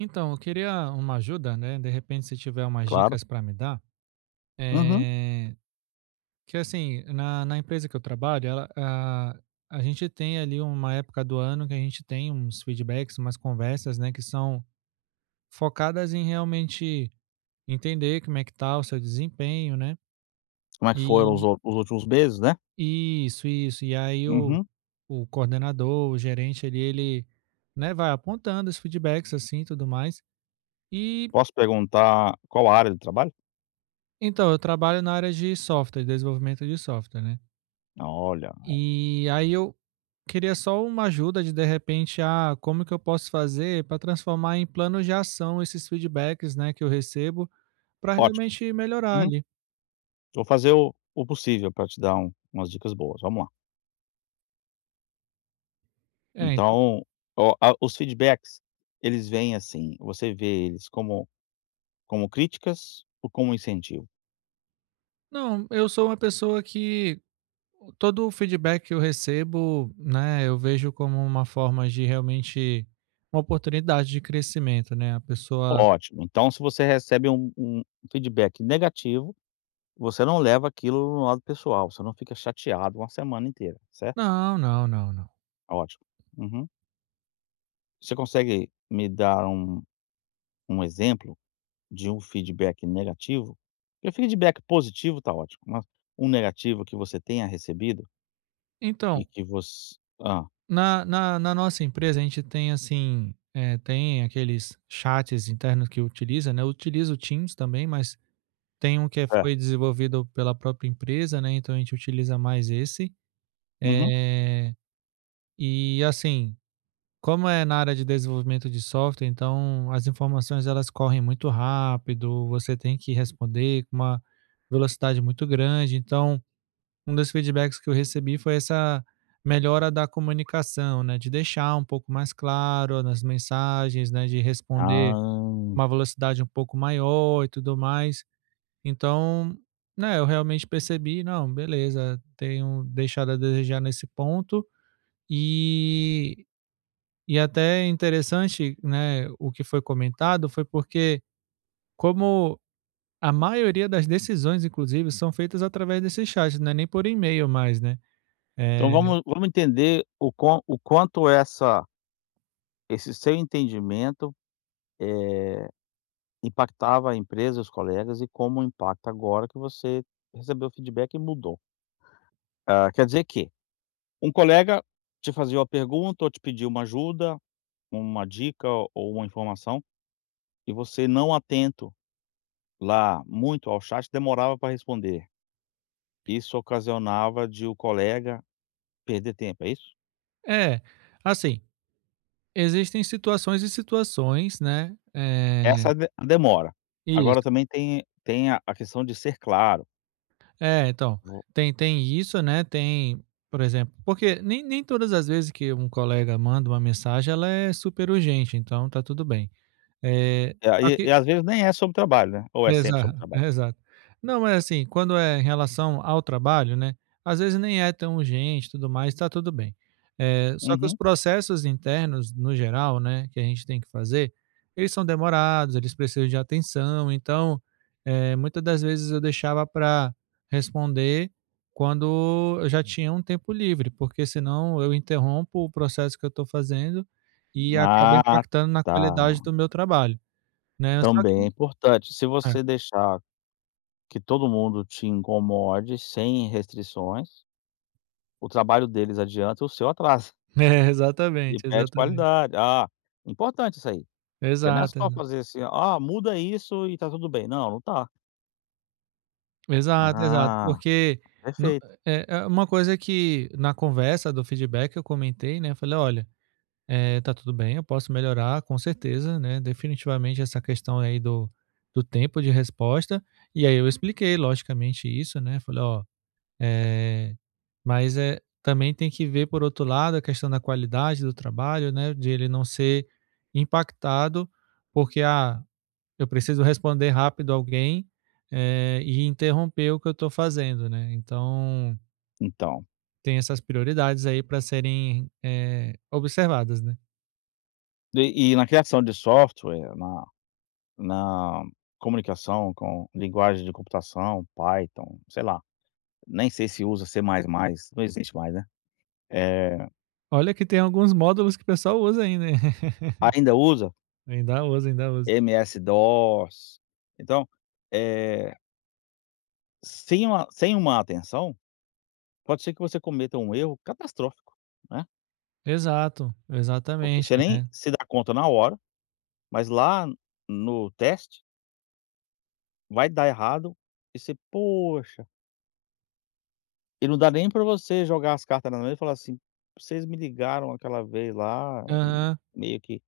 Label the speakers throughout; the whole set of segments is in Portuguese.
Speaker 1: Então, eu queria uma ajuda, né? De repente, se tiver umas
Speaker 2: Claro.
Speaker 1: dicas para me dar.
Speaker 2: Uhum.
Speaker 1: É... Que assim, na empresa que eu trabalho, ela, a gente tem ali uma época do ano que a gente tem uns feedbacks, umas conversas, né? Que são focadas em realmente entender como é que tá o seu desempenho, né?
Speaker 2: Como é que foram os
Speaker 1: E
Speaker 2: ou os últimos meses, né?
Speaker 1: isso. E aí
Speaker 2: Uhum.
Speaker 1: o coordenador, o gerente ali, ele, né, vai apontando os feedbacks assim e tudo mais. E
Speaker 2: Posso perguntar qual a área de trabalho?
Speaker 1: então, eu trabalho na área de software, desenvolvimento de software, né.
Speaker 2: Olha,
Speaker 1: E aí eu queria só uma ajuda de repente, ah, como que eu posso fazer para transformar em planos de ação esses feedbacks, né, que eu recebo, para
Speaker 2: ótimo.
Speaker 1: realmente melhorar
Speaker 2: Uhum.
Speaker 1: ali.
Speaker 2: Vou fazer o possível para te dar umas dicas boas, vamos lá.
Speaker 1: É, então
Speaker 2: Então, o a os feedbacks, eles vêm assim, você vê eles como críticas ou como incentivo?
Speaker 1: não, eu sou uma pessoa que todo o feedback que eu recebo, né, eu vejo como uma forma de realmente uma oportunidade de crescimento, né, a pessoa
Speaker 2: Ótimo. Então se você recebe um feedback negativo, você não leva aquilo no lado pessoal, você não fica chateado uma semana inteira, certo?
Speaker 1: não, não, não, não.
Speaker 2: Ótimo. Uhum. Você consegue me dar um exemplo de um feedback negativo, porque feedback positivo tá ótimo, mas um negativo que você tenha recebido e
Speaker 1: Então,
Speaker 2: que você
Speaker 1: na nossa empresa, a gente tem assim, tem aqueles chats internos que utiliza, né, utiliza o Teams também, mas tem um que é, foi
Speaker 2: certo.
Speaker 1: desenvolvido pela própria empresa, né, então a gente utiliza mais esse.
Speaker 2: Uhum.
Speaker 1: Eh, e assim, como é na área de desenvolvimento de software, então as informações elas correm muito rápido, você tem que responder com uma velocidade muito grande, então um dos feedbacks que eu recebi foi essa melhora da comunicação, né, de deixar um pouco mais claro nas mensagens, né, de responder
Speaker 2: Ah,
Speaker 1: uma velocidade um pouco maior e tudo mais. Então, né, eu realmente percebi, não, beleza, tenho deixado a desejar nesse ponto e e até interessante, né, o que foi comentado foi porque como a maioria das decisões, inclusive, são feitas através desse chat, não é nem por e-mail mais, né. eh,
Speaker 2: então vamos entender o quanto essa esse seu entendimento impactava a empresa, os colegas e como impacta agora que você recebeu o feedback e mudou. Ah, quer dizer que um colega te fazia uma pergunta ou te pediu uma ajuda, uma dica ou uma informação e você não atento lá, muito ao chat, demorava para responder. Isso ocasionava de o colega perder tempo, é isso?
Speaker 1: É, assim, existem situações e situações, né,
Speaker 2: Essa de demora. Agora
Speaker 1: isso.
Speaker 2: também tem a questão de ser claro.
Speaker 1: É, então,
Speaker 2: Vo
Speaker 1: tem isso, né, tem, por exemplo porque nem todas as vezes que um colega manda uma mensagem, ela é super urgente, então tá tudo bem. Eh,
Speaker 2: E
Speaker 1: Só
Speaker 2: aí e
Speaker 1: que
Speaker 2: às vezes nem é sobre trabalho, né, ou é sempre sobre
Speaker 1: exato,
Speaker 2: trabalho?
Speaker 1: exato. Não, mas assim, quando é em relação ao trabalho, né, às vezes nem é tão urgente tudo mais, tá tudo bem. Só que os
Speaker 2: Uhum.
Speaker 1: processos internos, no geral, né, que a gente tem que fazer, eles são demorados, eles precisam de atenção, então, muitas das vezes eu deixava para responder quando eu já tinha um tempo livre, porque senão eu interrompo o processo que eu estou fazendo e acaba
Speaker 2: Ah,
Speaker 1: impactando na
Speaker 2: tá.
Speaker 1: qualidade do meu trabalho, né, só
Speaker 2: Também
Speaker 1: que
Speaker 2: é importante. Se você deixar que todo mundo te incomode sem restrições, o trabalho deles adianta e o seu atrasa
Speaker 1: é,
Speaker 2: e
Speaker 1: exatamente,
Speaker 2: perde
Speaker 1: exatamente.
Speaker 2: qualidade. Ah, importante isso aí. Porque não é
Speaker 1: Exato,
Speaker 2: só
Speaker 1: exato.
Speaker 2: fazer assim: "Ah, muda isso e tá tudo bem". Não, não tá.
Speaker 1: Exato, exato,
Speaker 2: Ah,
Speaker 1: porque no
Speaker 2: perfeito.
Speaker 1: é é uma coisa que na conversa do feedback eu comentei, né, falei: "Olha, tá tudo bem, eu posso melhorar com certeza, né, definitivamente essa questão aí do tempo de resposta". E aí eu expliquei logicamente isso, né, falei: "Ó, eh, mas, é também tem que ver por outro lado a questão da qualidade do trabalho, né, de ele não ser impactado porque, a eu preciso responder rápido alguém e interromper o que eu estou fazendo, né? Então,
Speaker 2: Então,
Speaker 1: tem essas prioridades aí para serem observadas, né?
Speaker 2: e na criação de software, na comunicação com linguagem de computação, Python, sei lá, nem sei se usa C++, não existe mais, né. É,
Speaker 1: Olha que tem alguns módulos que o pessoal usa ainda, hein?
Speaker 2: ainda usa
Speaker 1: Ainda usa, ainda usa.
Speaker 2: MS-DOS. Então, eh, sem uma atenção, pode ser que você cometa um erro catastrófico, né,
Speaker 1: Exato,
Speaker 2: porque
Speaker 1: exatamente,
Speaker 2: você nem
Speaker 1: né?
Speaker 2: se dá conta na hora, mas lá no teste vai dar errado e você: "Poxa", e não dá nem pra você jogar as cartas na mesa e falar assim: "Vocês me ligaram aquela vez lá e
Speaker 1: Aham.
Speaker 2: meio que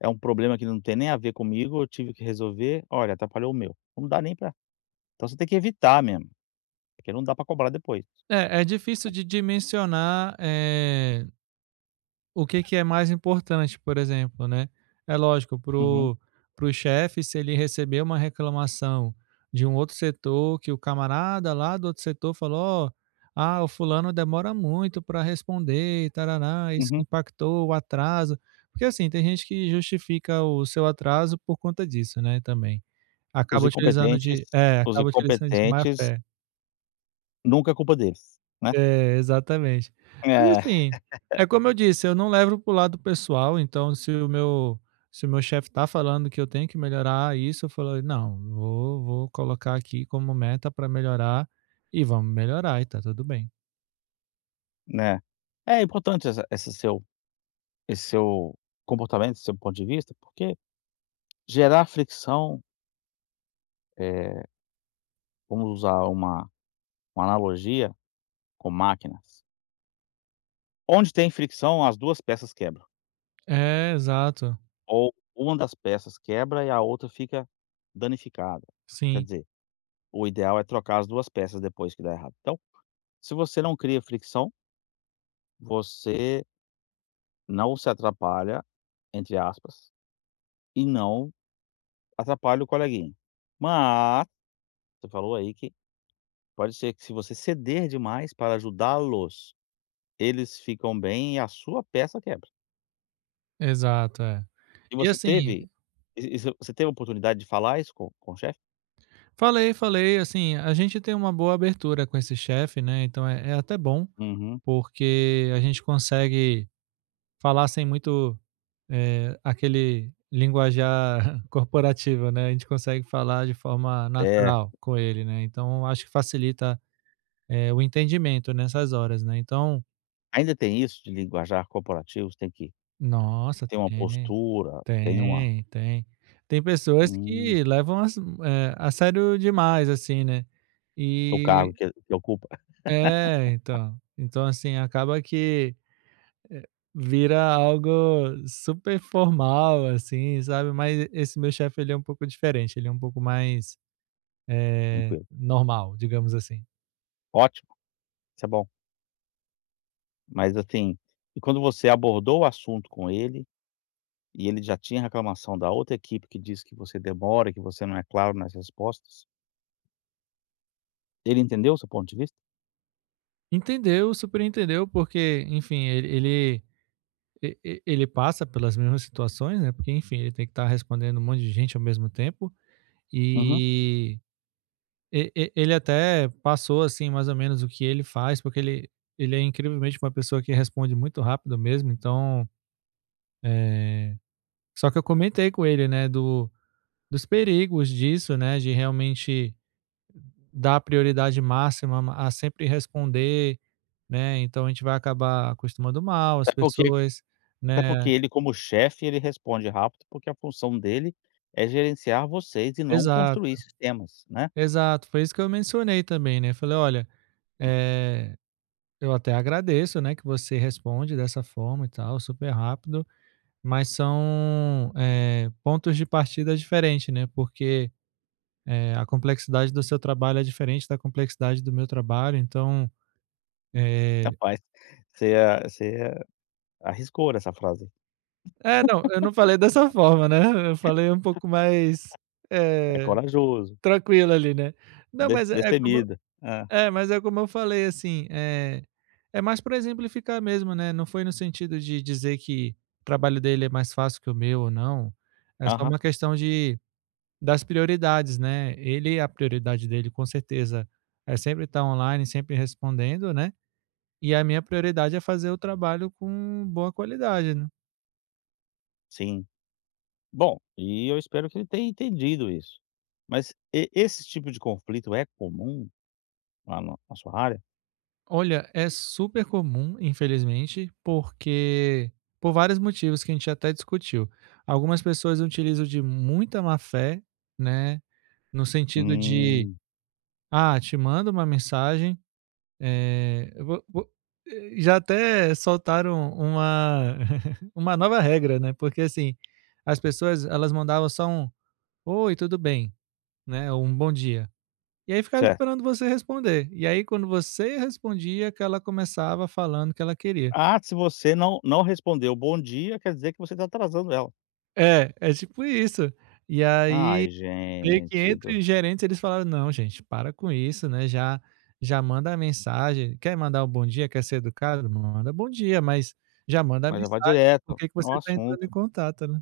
Speaker 2: é um problema que não tem nem a ver comigo, eu tive que resolver, olha, atrapalhou o meu". Não dá nem pra então você tem que evitar mesmo, porque não dá pra cobrar depois.
Speaker 1: É, é difícil de dimensionar o que que é mais importante, por exemplo, né? É lógico,
Speaker 2: Uhum,
Speaker 1: pro, pro chefe, se ele receber uma reclamação de um outro setor, que o camarada lá do outro setor falou, ó, ah, o fulano demora muito para responder, e tarará, isso
Speaker 2: uhum.
Speaker 1: impactou o atraso. Porque assim, tem gente que justifica o seu atraso por conta disso, né, também.
Speaker 2: Os
Speaker 1: Acaba utilizando
Speaker 2: incompetentes
Speaker 1: de é,
Speaker 2: os
Speaker 1: acaba utilizando de má
Speaker 2: incompetentes,
Speaker 1: fé.
Speaker 2: nunca é culpa deles, né.
Speaker 1: É, exatamente. Mas
Speaker 2: É,
Speaker 1: assim, é como eu disse, eu não levo pro lado pessoal, então se o meu chefe tá falando que eu tenho que melhorar isso, eu falo: "Não, vou colocar aqui como meta para melhorar e vamos melhorar e tá tudo bem".
Speaker 2: né. É importante essa esse seu comportamento, esse seu ponto de vista, porque gerar fricção. eh Vamos usar uma analogia com máquinas. Onde tem fricção, as 2 peças quebram,
Speaker 1: É, exato.
Speaker 2: ou uma das peças quebra e a outra fica danificada. Quer
Speaker 1: Sim,
Speaker 2: dizer, o ideal é trocar as 2 peças depois que dá errado. Então, se você não cria fricção, você não se atrapalha, entre aspas, e não atrapalha o coleguinha. Mas, você falou aí que pode ser que se você ceder demais para ajudá-los, eles ficam bem e a sua peça quebra.
Speaker 1: exato, é.
Speaker 2: E
Speaker 1: E
Speaker 2: você
Speaker 1: assim,
Speaker 2: teve e você teve a oportunidade de falar isso com o chefe?
Speaker 1: falei, falei, assim, a gente tem uma boa abertura com esse chefe, né, então é é até bom,
Speaker 2: Uhum.
Speaker 1: porque a gente consegue falassem muito, aquele linguajar corporativo, né, a gente consegue falar de forma
Speaker 2: É,
Speaker 1: natural com ele, né, então acho que facilita, o entendimento nessas horas, né, então
Speaker 2: ainda tem isso de linguajar corporativo, você tem que
Speaker 1: nossa,
Speaker 2: ter uma
Speaker 1: tem,
Speaker 2: postura, tem uma
Speaker 1: tem, tem. Tem pessoas
Speaker 2: hum,
Speaker 1: que levam as a sério demais, assim, né,
Speaker 2: o cargo
Speaker 1: e
Speaker 2: que ocupa.
Speaker 1: é, então. Então, assim, acaba que vira algo super formal, assim, sabe, mas esse meu chefe ele é um pouco diferente, ele é um pouco mais,
Speaker 2: Tranquilo.
Speaker 1: normal, digamos assim.
Speaker 2: Ótimo, isso é bom. Mas assim, e quando você abordou o assunto com ele, e ele já tinha reclamação da outra equipe que diz que você demora, que você não é claro nas respostas, ele entendeu o seu ponto de vista?
Speaker 1: Entendeu, super entendeu, porque, enfim, ele e ele passa pelas mesmas situações, né, porque, enfim, ele tem que estar respondendo um monte de gente ao mesmo tempo,
Speaker 2: Uhum.
Speaker 1: e e ele até passou, assim, mais ou menos o que ele faz, porque ele é incrivelmente uma pessoa que responde muito rápido mesmo, então, eh, só que eu comentei com ele, né, do dos perigos disso, né, de realmente dar prioridade máxima a sempre responder, né, então a gente vai acabar acostumando mal as
Speaker 2: É porque
Speaker 1: pessoas,
Speaker 2: Até porque
Speaker 1: né.
Speaker 2: ele como chefe, ele responde rápido, porque a função dele é gerenciar vocês e não construir
Speaker 1: Exato,
Speaker 2: sistemas, né.
Speaker 1: exato, foi isso que eu mencionei também, né, falei: "Olha, eh, eu até agradeço, né, que você responde dessa forma e tal, super rápido, mas são, pontos de partida diferentes, né, porque, a complexidade do seu trabalho é diferente da complexidade do meu trabalho, então, eh".
Speaker 2: Rapaz, você arriscou essa frase.
Speaker 1: É, não, eu não falei dessa forma, né, eu falei um pouco mais,
Speaker 2: É
Speaker 1: eh,
Speaker 2: corajoso,
Speaker 1: tranquilo ali, né. Não, mas é é como
Speaker 2: destemida. É.
Speaker 1: é, mas é como eu falei, assim, é mais pra exemplificar mesmo, né, não foi no sentido de dizer que o trabalho dele é mais fácil que o meu ou não, é só
Speaker 2: Aham,
Speaker 1: uma questão de das prioridades, né. Ele é a prioridade dele com certeza é sempre estar online, sempre respondendo, né, e a minha prioridade é fazer o trabalho com boa qualidade.
Speaker 2: sim. Bom, e eu espero que ele tenha entendido isso. Mas e esse tipo de conflito é comum lá na sua área?
Speaker 1: Olha, é super comum, infelizmente, porque por vários motivos que a gente até discutiu. Algumas pessoas utilizam de muita má fé, né? No sentido de,
Speaker 2: Hum,
Speaker 1: ah, te mando uma mensagem. eh, eu vou- vou- já até soltaram uma, uma nova regra, né? Porque assim, as pessoas elas mandavam só um oi, tudo bem, né? Ou um bom dia. E aí ficava
Speaker 2: certo.
Speaker 1: esperando você responder. E aí quando você respondia que ela começava falando que ela queria.
Speaker 2: Ah, se você não respondeu "bom dia", quer dizer que você está atrasando ela.
Speaker 1: É, é tipo isso. E aí
Speaker 2: Ai,
Speaker 1: meio que
Speaker 2: gente
Speaker 1: entre
Speaker 2: do
Speaker 1: os gerentes eles falaram: "Não gente, para com isso, né, já já manda a mensagem, quer mandar um bom dia, quer ser educado, manda bom dia, mas já manda a
Speaker 2: Mas já vai
Speaker 1: mensagem, por
Speaker 2: direto
Speaker 1: que que
Speaker 2: ao
Speaker 1: você está entrando em
Speaker 2: assunto.
Speaker 1: contato, né".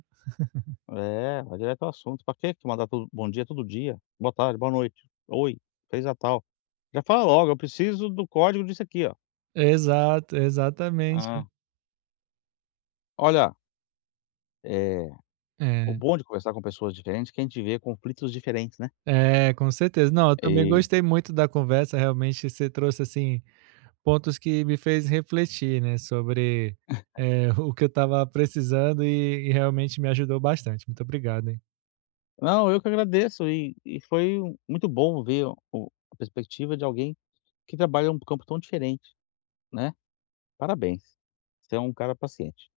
Speaker 2: É, vai direto ao assunto. Pra quê que mandar tudo bom dia todo dia, boa tarde, boa noite, oi, feliz Natal. Já fala logo: "Eu preciso do código disso aqui, ó".
Speaker 1: Exato, exatamente.
Speaker 2: Ah, olha, eh, o
Speaker 1: É,
Speaker 2: bom de conversar com pessoas diferentes é que a gente vê conflitos diferentes, né.
Speaker 1: é, com certeza. Não, eu também
Speaker 2: E
Speaker 1: gostei muito da conversa, realmente você trouxe assim pontos que me fez refletir, né, sobre, o que eu estava precisando e realmente me ajudou bastante. Muito obrigado, hein.
Speaker 2: não, eu que agradeço e foi muito bom ver o a perspectiva de alguém que trabalha em um campo tão diferente, né. Parabéns, você é um cara paciente.